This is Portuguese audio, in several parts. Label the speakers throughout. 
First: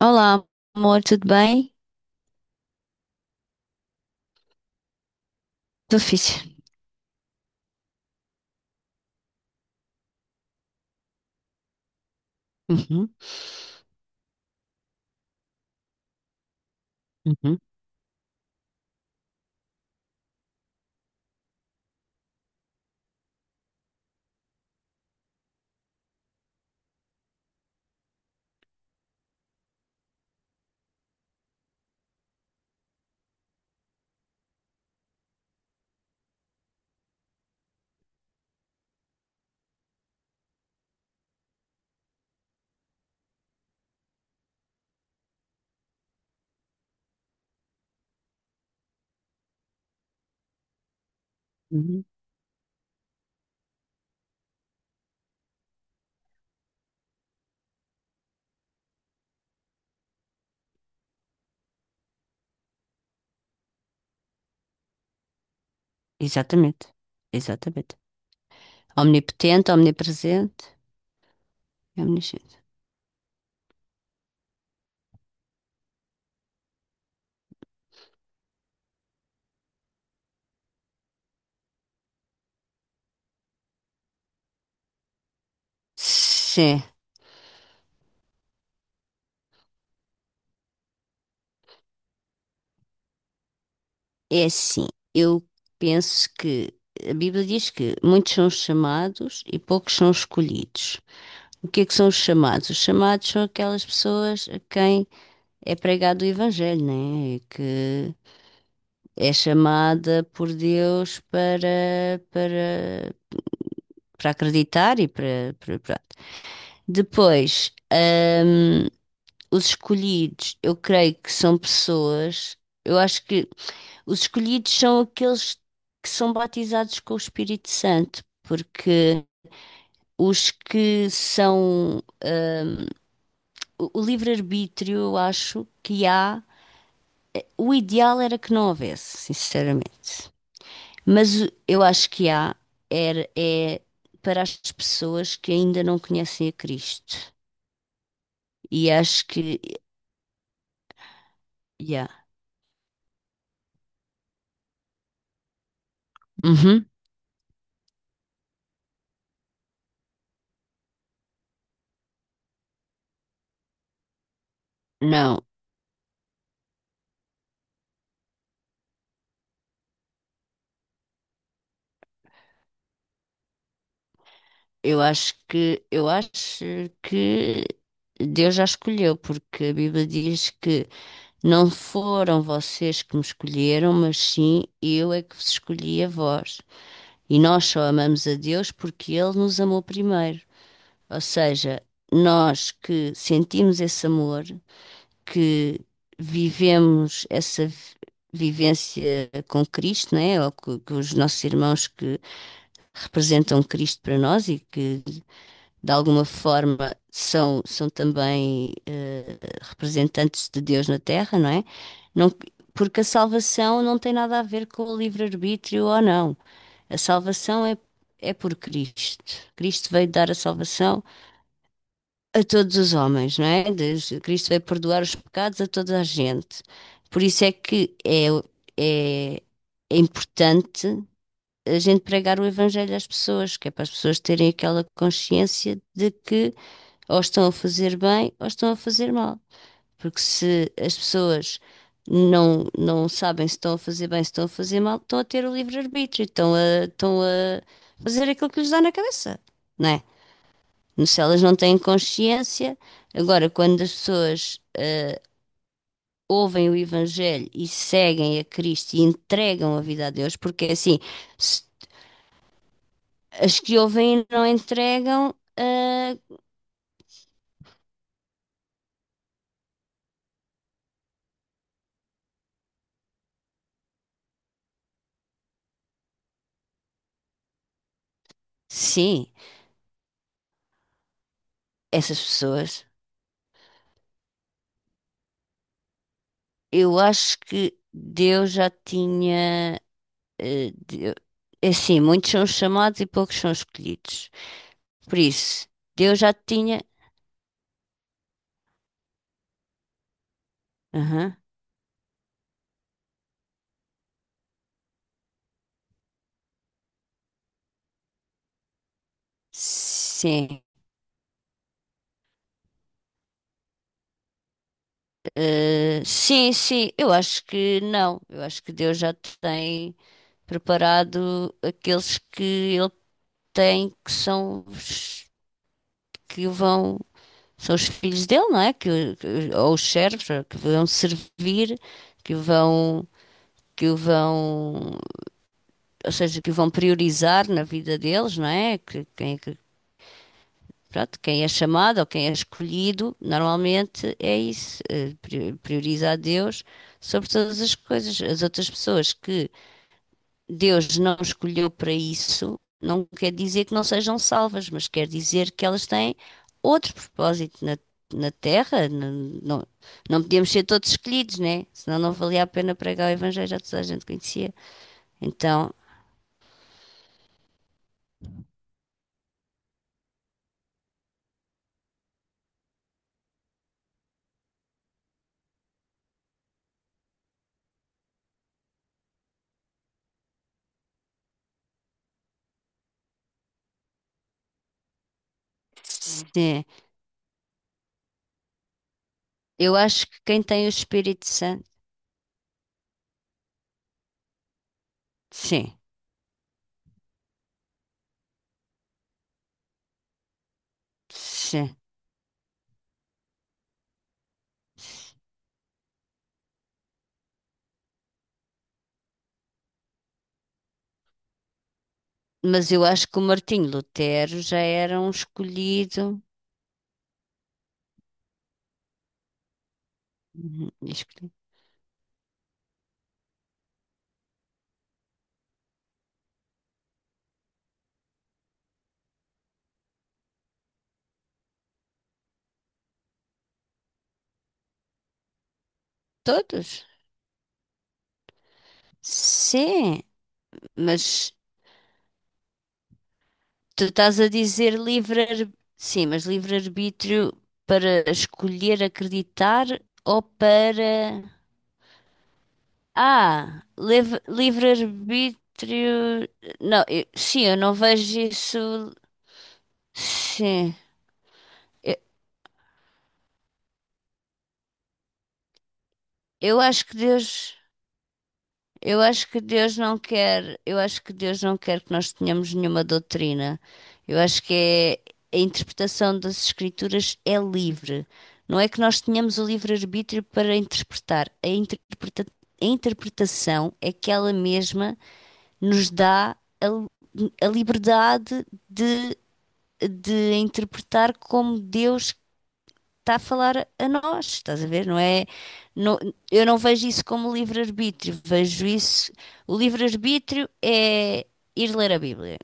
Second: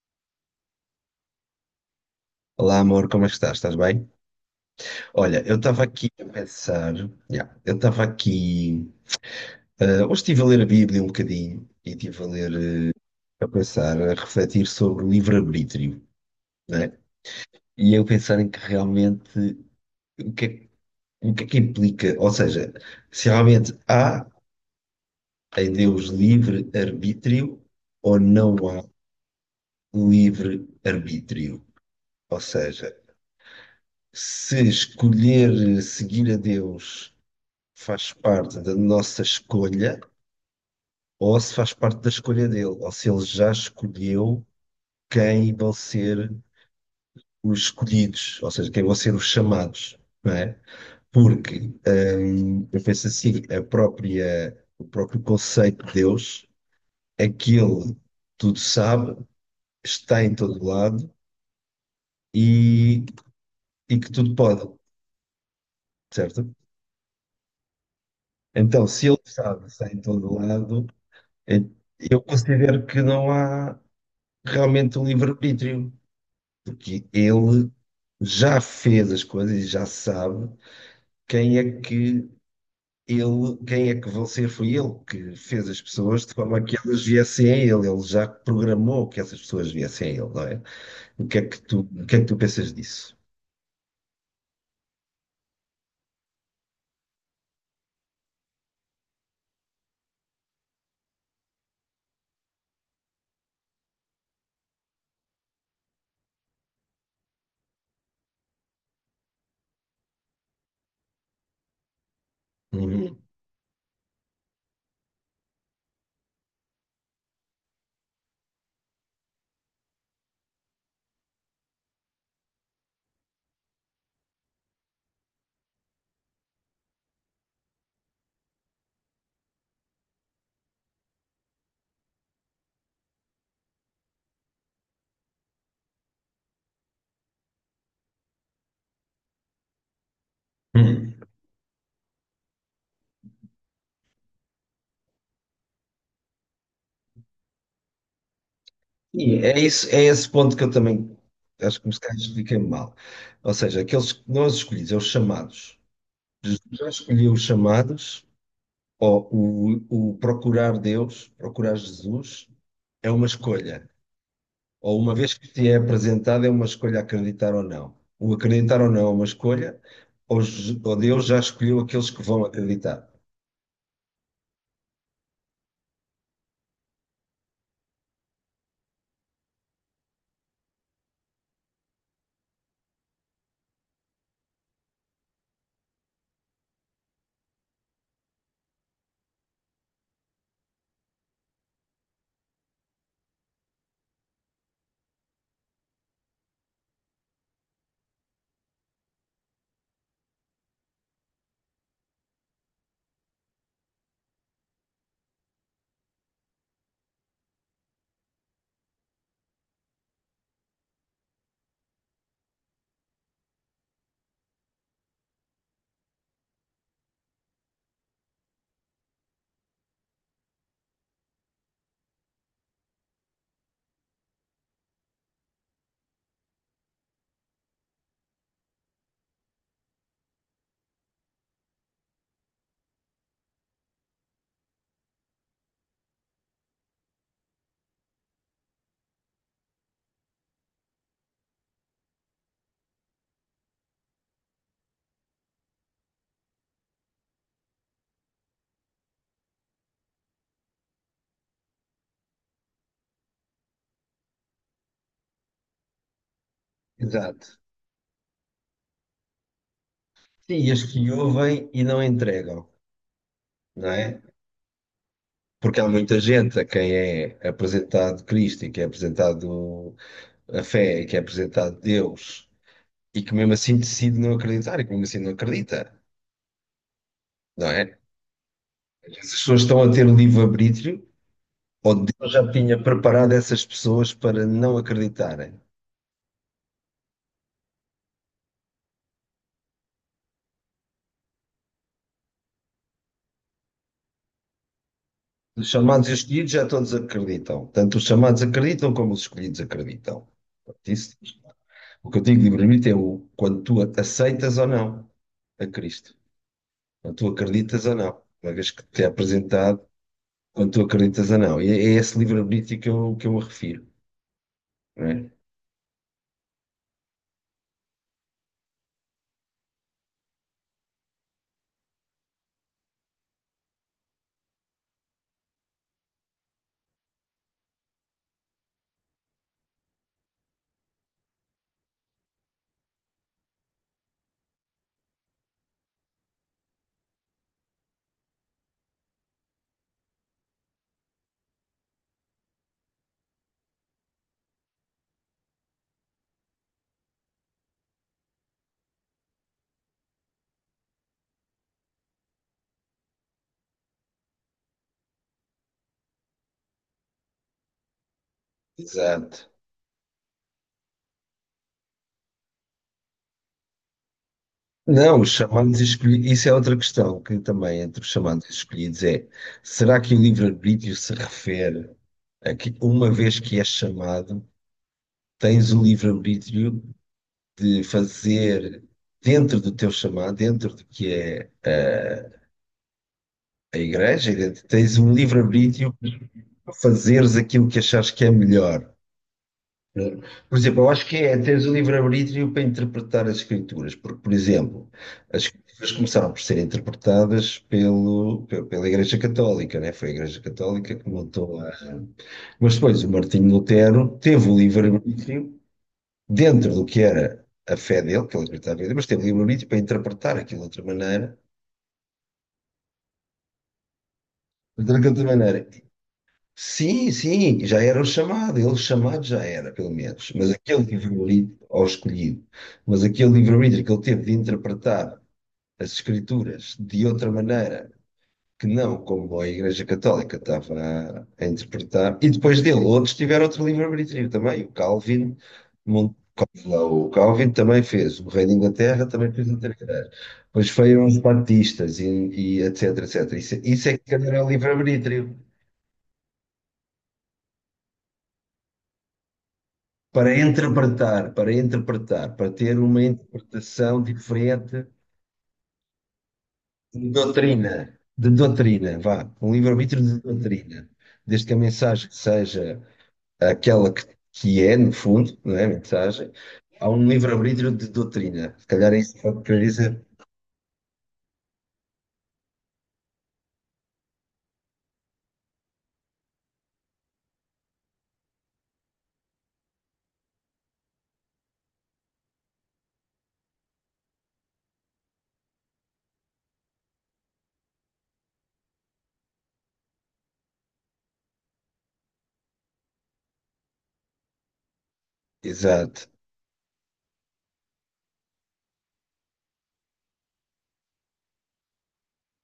Speaker 1: Olá, amor, tudo bem?
Speaker 2: Olá amor, como é que estás? Estás bem? Olha, eu estava
Speaker 1: Tudo
Speaker 2: aqui a
Speaker 1: fixe.
Speaker 2: pensar, yeah, eu estava aqui, hoje estive a ler a Bíblia um bocadinho e estive a ler,
Speaker 1: Uhum,
Speaker 2: a pensar, a refletir sobre o livre-arbítrio, né?
Speaker 1: uhum,
Speaker 2: E eu pensar em que realmente, o que é, o que é que implica, ou seja, se realmente há em Deus livre-arbítrio ou não há livre-arbítrio. Ou seja, se escolher seguir a Deus faz parte da nossa escolha ou se faz parte da escolha dele, ou se ele já escolheu quem vão ser os escolhidos, ou seja, quem vão ser os chamados, não é? Porque
Speaker 1: uhum.
Speaker 2: eu penso assim, a própria, o próprio conceito de Deus, aquele tudo sabe, está em todo lado e, e que tudo pode, certo?
Speaker 1: Exatamente, exatamente.
Speaker 2: Então, se ele sabe,
Speaker 1: Omnipotente,
Speaker 2: está em todo
Speaker 1: omnipresente,
Speaker 2: lado, é,
Speaker 1: é
Speaker 2: eu
Speaker 1: omnisciente.
Speaker 2: considero que não há realmente um livre-arbítrio. Porque ele já fez as coisas e já sabe quem é que quem é que vão ser. Foi ele que fez as pessoas de forma que
Speaker 1: Sim,
Speaker 2: elas viessem a ele. Ele já programou que essas pessoas viessem a ele, não é? O que é que tu pensas disso?
Speaker 1: é assim. Eu penso que a Bíblia diz que muitos são os chamados e poucos são os escolhidos. O que é que são os chamados? Os chamados são aquelas pessoas a quem é pregado o Evangelho, né? Que é chamada por Deus para, para
Speaker 2: Uhum.
Speaker 1: para acreditar e para pronto. Depois, os escolhidos, eu creio que são pessoas, eu acho que os escolhidos são aqueles que são batizados com o Espírito Santo, porque os que são o livre-arbítrio, eu acho que há, o ideal era que não houvesse, sinceramente.
Speaker 2: Uhum.
Speaker 1: Mas eu acho que há, era, é para as pessoas que ainda não conhecem a Cristo. E acho
Speaker 2: E
Speaker 1: que
Speaker 2: é isso, é esse ponto que eu também acho que os
Speaker 1: yeah.
Speaker 2: caras ficam mal. Ou seja, aqueles que nós escolhidos, é os chamados. Jesus
Speaker 1: Uhum.
Speaker 2: já escolheu os chamados. Ó, o procurar Deus, procurar Jesus, é uma escolha. Ou uma vez
Speaker 1: Não,
Speaker 2: que te é apresentado, é uma escolha acreditar ou não. O acreditar ou não é uma escolha, ou Deus já escolheu aqueles que vão acreditar.
Speaker 1: eu acho que Deus já escolheu, porque a Bíblia diz que não foram vocês que me escolheram, mas sim eu é que vos escolhi a vós. E nós só amamos a Deus porque Ele nos amou primeiro. Ou seja, nós que sentimos esse amor, que vivemos vivência com Cristo, né? Ou que os nossos irmãos que representam Cristo para nós e que, de alguma forma, são, são também representantes de Deus na Terra, não é? Não- porque a salvação não tem nada a ver com o livre-arbítrio ou não. A salvação é, é por Cristo. Cristo veio dar a salvação a todos os homens, não é? Cristo veio perdoar os pecados a toda a gente. Por isso é que é, é, é importante a gente pregar o evangelho às pessoas, que é para as pessoas terem aquela consciência de que ou estão a fazer bem ou estão a fazer mal. Porque se as pessoas não sabem se estão a fazer bem, se estão a fazer mal, estão a ter o livre-arbítrio, estão a fazer aquilo que lhes dá na cabeça, não é? Se elas não têm consciência, agora quando as pessoas ouvem o
Speaker 2: Exato.
Speaker 1: Evangelho e seguem a Cristo e entregam a vida a Deus,
Speaker 2: Sim,
Speaker 1: porque
Speaker 2: e
Speaker 1: é
Speaker 2: as
Speaker 1: assim,
Speaker 2: que ouvem
Speaker 1: se
Speaker 2: e não entregam,
Speaker 1: as que
Speaker 2: não
Speaker 1: ouvem
Speaker 2: é?
Speaker 1: e não entregam,
Speaker 2: Porque há muita
Speaker 1: ah,
Speaker 2: gente a quem é apresentado Cristo e que é apresentado a fé e que é apresentado Deus e que mesmo assim decide não acreditar e que mesmo assim não acredita, não é?
Speaker 1: sim,
Speaker 2: Essas pessoas estão a ter livre-arbítrio, ou
Speaker 1: essas
Speaker 2: Deus já tinha
Speaker 1: pessoas.
Speaker 2: preparado essas pessoas para não acreditarem.
Speaker 1: Eu acho que Deus já tinha. eh, Deu- É assim, muitos são os chamados e poucos são os escolhidos. Por isso,
Speaker 2: Os chamados e
Speaker 1: Deus
Speaker 2: os
Speaker 1: já
Speaker 2: escolhidos já
Speaker 1: tinha.
Speaker 2: todos acreditam. Tanto os chamados acreditam como os escolhidos acreditam. Portanto,
Speaker 1: Aham,
Speaker 2: o que eu digo de livre-arbítrio é quando tu aceitas ou não a Cristo. Quando tu acreditas ou não. Uma vez que te é apresentado,
Speaker 1: sim.
Speaker 2: quando tu acreditas ou não. E é esse livre-arbítrio que eu me refiro, não é?
Speaker 1: Sim, sim, eu acho que não. Eu acho que Deus já tem preparado aqueles que ele tem, que são os que vão. São os filhos dele, não é? Que ou os servos, ou que vão servir, que vão, que o vão, ou seja, que o vão priorizar na vida deles, não é? Que, quem, é pronto, quem é chamado ou quem é escolhido, normalmente é isso, prioriza a Deus sobre todas as coisas. As outras pessoas que Deus não escolheu para isso, não quer dizer que não sejam salvas, mas quer dizer que elas têm outro propósito na Terra. Não,
Speaker 2: Exato.
Speaker 1: não, não podíamos ser todos escolhidos, né? Senão não valia a pena pregar o Evangelho, já toda a gente conhecia.
Speaker 2: Não, os
Speaker 1: Então,
Speaker 2: chamados e escolhidos, isso é outra questão que também entre os chamados e escolhidos é: será que o livre-arbítrio se refere a que, uma vez que és chamado, tens o livre-arbítrio de fazer dentro do teu chamado, dentro do que é a igreja, e tens um livre-arbítrio
Speaker 1: sim,
Speaker 2: para fazeres aquilo que achares que é melhor?
Speaker 1: eu acho que quem
Speaker 2: Por
Speaker 1: tem o
Speaker 2: exemplo, eu acho que
Speaker 1: Espírito
Speaker 2: é teres
Speaker 1: Santo,
Speaker 2: o livre-arbítrio para interpretar as escrituras, porque, por exemplo, as
Speaker 1: sim,
Speaker 2: escrituras começaram por ser interpretadas pela Igreja Católica, né? Foi a Igreja Católica que montou a.
Speaker 1: sim.
Speaker 2: Mas depois o Martinho Lutero teve o livre-arbítrio dentro do que era a fé dele, que ele acreditava em Deus, mas teve o livre-arbítrio para interpretar aquilo de outra maneira.
Speaker 1: Mas eu acho que o Martinho Lutero já
Speaker 2: De
Speaker 1: era um
Speaker 2: outra maneira.
Speaker 1: escolhido.
Speaker 2: Sim, sim, já era o chamado, ele chamado já era, pelo menos. Mas
Speaker 1: Uhum,
Speaker 2: aquele
Speaker 1: escolhido.
Speaker 2: livro-livro, ao escolhido, mas aquele livro-livro que ele teve de interpretar as Escrituras de outra maneira, que não como a Igreja Católica estava a interpretar, e depois dele, outros tiveram outro livro-livro também. O Calvin, Mon-
Speaker 1: Todos?
Speaker 2: lá, o Calvin também fez, o Rei da Inglaterra também fez outra
Speaker 1: Sim,
Speaker 2: coisa. Depois foram os
Speaker 1: mas
Speaker 2: Batistas e etc, etc.
Speaker 1: tu
Speaker 2: Isso é que
Speaker 1: estás a
Speaker 2: era
Speaker 1: dizer
Speaker 2: livre
Speaker 1: livre,
Speaker 2: livro
Speaker 1: sim, mas livre-arbítrio para escolher acreditar ou
Speaker 2: para
Speaker 1: para.
Speaker 2: interpretar, para interpretar, para ter uma
Speaker 1: Ah,
Speaker 2: interpretação diferente
Speaker 1: livre-arbítrio. Não, sim, eu não vejo
Speaker 2: de
Speaker 1: isso.
Speaker 2: doutrina, vá, um livre-arbítrio de
Speaker 1: Sim,
Speaker 2: doutrina, desde que a
Speaker 1: eu,
Speaker 2: mensagem seja aquela que é, no fundo, não é a mensagem,
Speaker 1: eu acho
Speaker 2: há
Speaker 1: que
Speaker 2: um
Speaker 1: Deus.
Speaker 2: livre-arbítrio de doutrina, se calhar é
Speaker 1: Eu
Speaker 2: isso que
Speaker 1: acho
Speaker 2: eu
Speaker 1: que
Speaker 2: queria
Speaker 1: Deus não
Speaker 2: dizer.
Speaker 1: quer, eu acho que Deus não quer que nós tenhamos nenhuma doutrina. Eu acho que é, a interpretação das Escrituras é livre. Não é que nós tenhamos o livre-arbítrio para interpretar. A interpretação é que ela mesma nos dá a liberdade de interpretar como Deus está a falar a nós, estás a ver? Não é, não-
Speaker 2: Exato.
Speaker 1: eu não vejo isso como livre-arbítrio, vejo isso. O livre-arbítrio é ir ler a Bíblia,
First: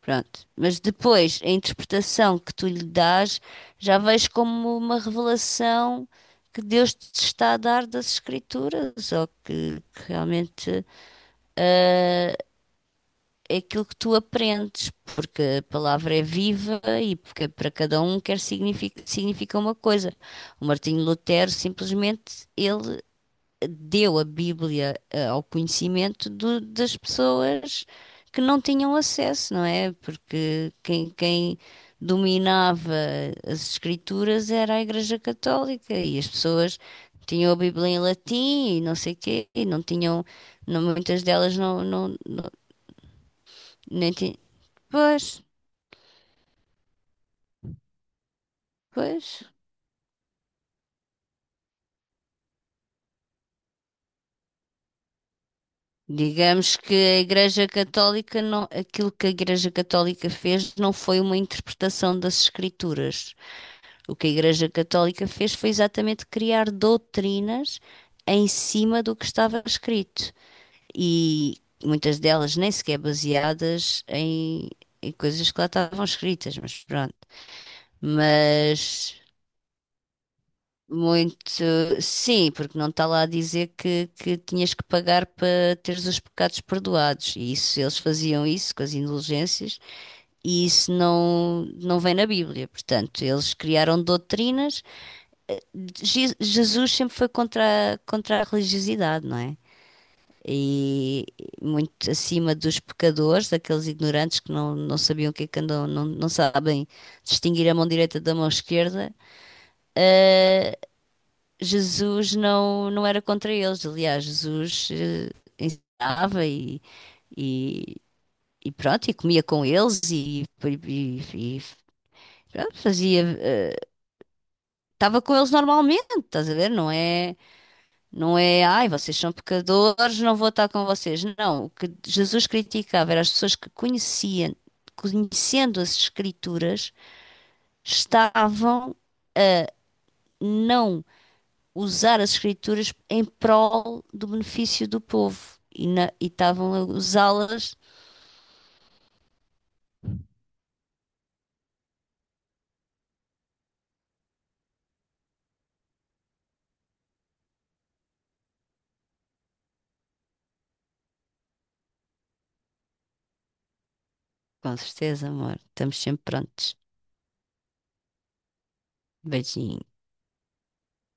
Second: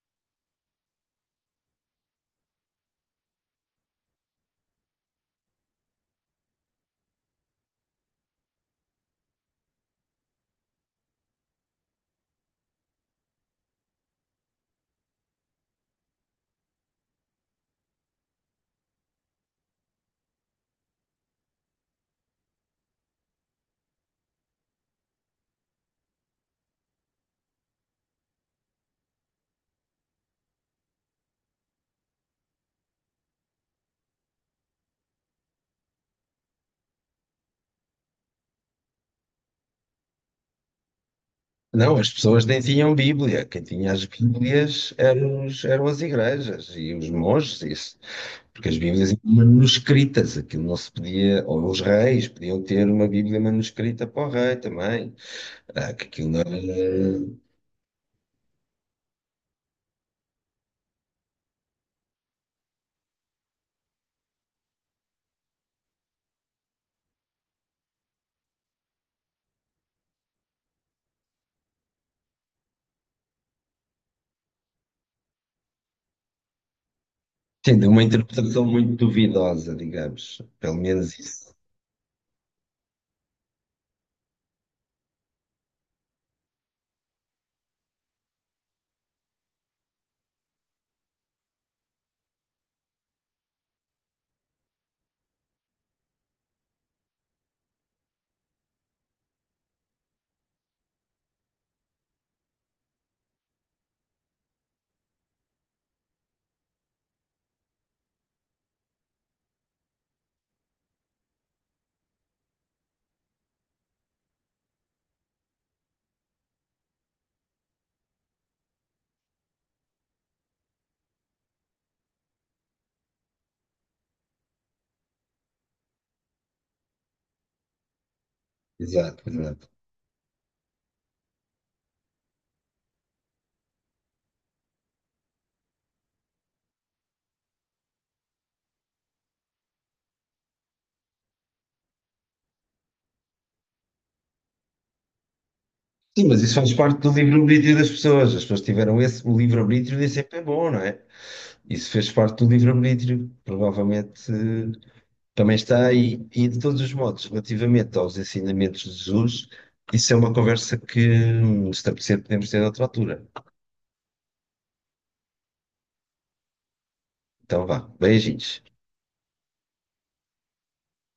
Speaker 1: pronto. Mas depois, a interpretação que tu lhe dás, já vejo como uma revelação que Deus te está a dar das Escrituras, ou que realmente. É aquilo que tu aprendes, porque a palavra é viva e porque para cada um quer significa, significa uma coisa. O Martinho Lutero simplesmente ele deu a Bíblia ao conhecimento das pessoas que não tinham acesso, não é? Porque quem dominava as escrituras era a Igreja Católica e as pessoas tinham a Bíblia em latim e não sei quê, e não tinham, muitas delas não,
Speaker 2: Não, as pessoas nem tinham Bíblia, quem tinha as
Speaker 1: nem, ti-
Speaker 2: Bíblias
Speaker 1: Pois,
Speaker 2: eram as igrejas e os monges, isso. Porque as Bíblias eram
Speaker 1: pois.
Speaker 2: manuscritas, aquilo não se podia, ou os reis podiam ter uma Bíblia manuscrita para o rei também. Ah, que aquilo não
Speaker 1: Digamos que a
Speaker 2: era,
Speaker 1: Igreja Católica não, aquilo que a Igreja Católica fez não foi uma interpretação das Escrituras. O que a Igreja Católica fez foi exatamente criar doutrinas em cima do que estava escrito. E muitas delas nem sequer baseadas em, em coisas que lá estavam escritas, mas pronto.
Speaker 2: tendo uma interpretação muito
Speaker 1: Mas
Speaker 2: duvidosa, digamos, pelo menos
Speaker 1: muito,
Speaker 2: isso.
Speaker 1: sim, porque não está lá a dizer que tinhas que pagar para teres os pecados perdoados. E isso, eles faziam isso com as indulgências, e isso não, não vem na Bíblia. Portanto, eles criaram doutrinas. Jesus sempre foi contra, contra a religiosidade, não é? E muito acima dos pecadores, daqueles ignorantes que não sabiam o que é que andam, não sabem distinguir a mão direita da mão esquerda. Jesus não, não era contra eles. Aliás, Jesus ensinava e, e pronto, e comia com eles pronto, fazia, estava com eles normalmente, estás a ver? Não é, não é, ai, vocês
Speaker 2: Exato,
Speaker 1: são
Speaker 2: exato.
Speaker 1: pecadores, não vou estar com vocês. Não, o que Jesus criticava era as pessoas que conheciam, conhecendo as Escrituras, estavam não usar as escrituras em prol do benefício do povo e
Speaker 2: Sim, mas isso faz
Speaker 1: estavam a
Speaker 2: parte do
Speaker 1: usá-las.
Speaker 2: livre-arbítrio das pessoas, as pessoas tiveram esse, o livre-arbítrio nem sempre é bom, não é? Isso fez parte do livre-arbítrio, provavelmente também está aí, e de todos os modos, relativamente aos ensinamentos de Jesus, isso é uma conversa que se te podemos ter noutra altura.
Speaker 1: Com certeza, amor. Estamos sempre prontos.
Speaker 2: Então vá, beijinhos.
Speaker 1: Beijinho.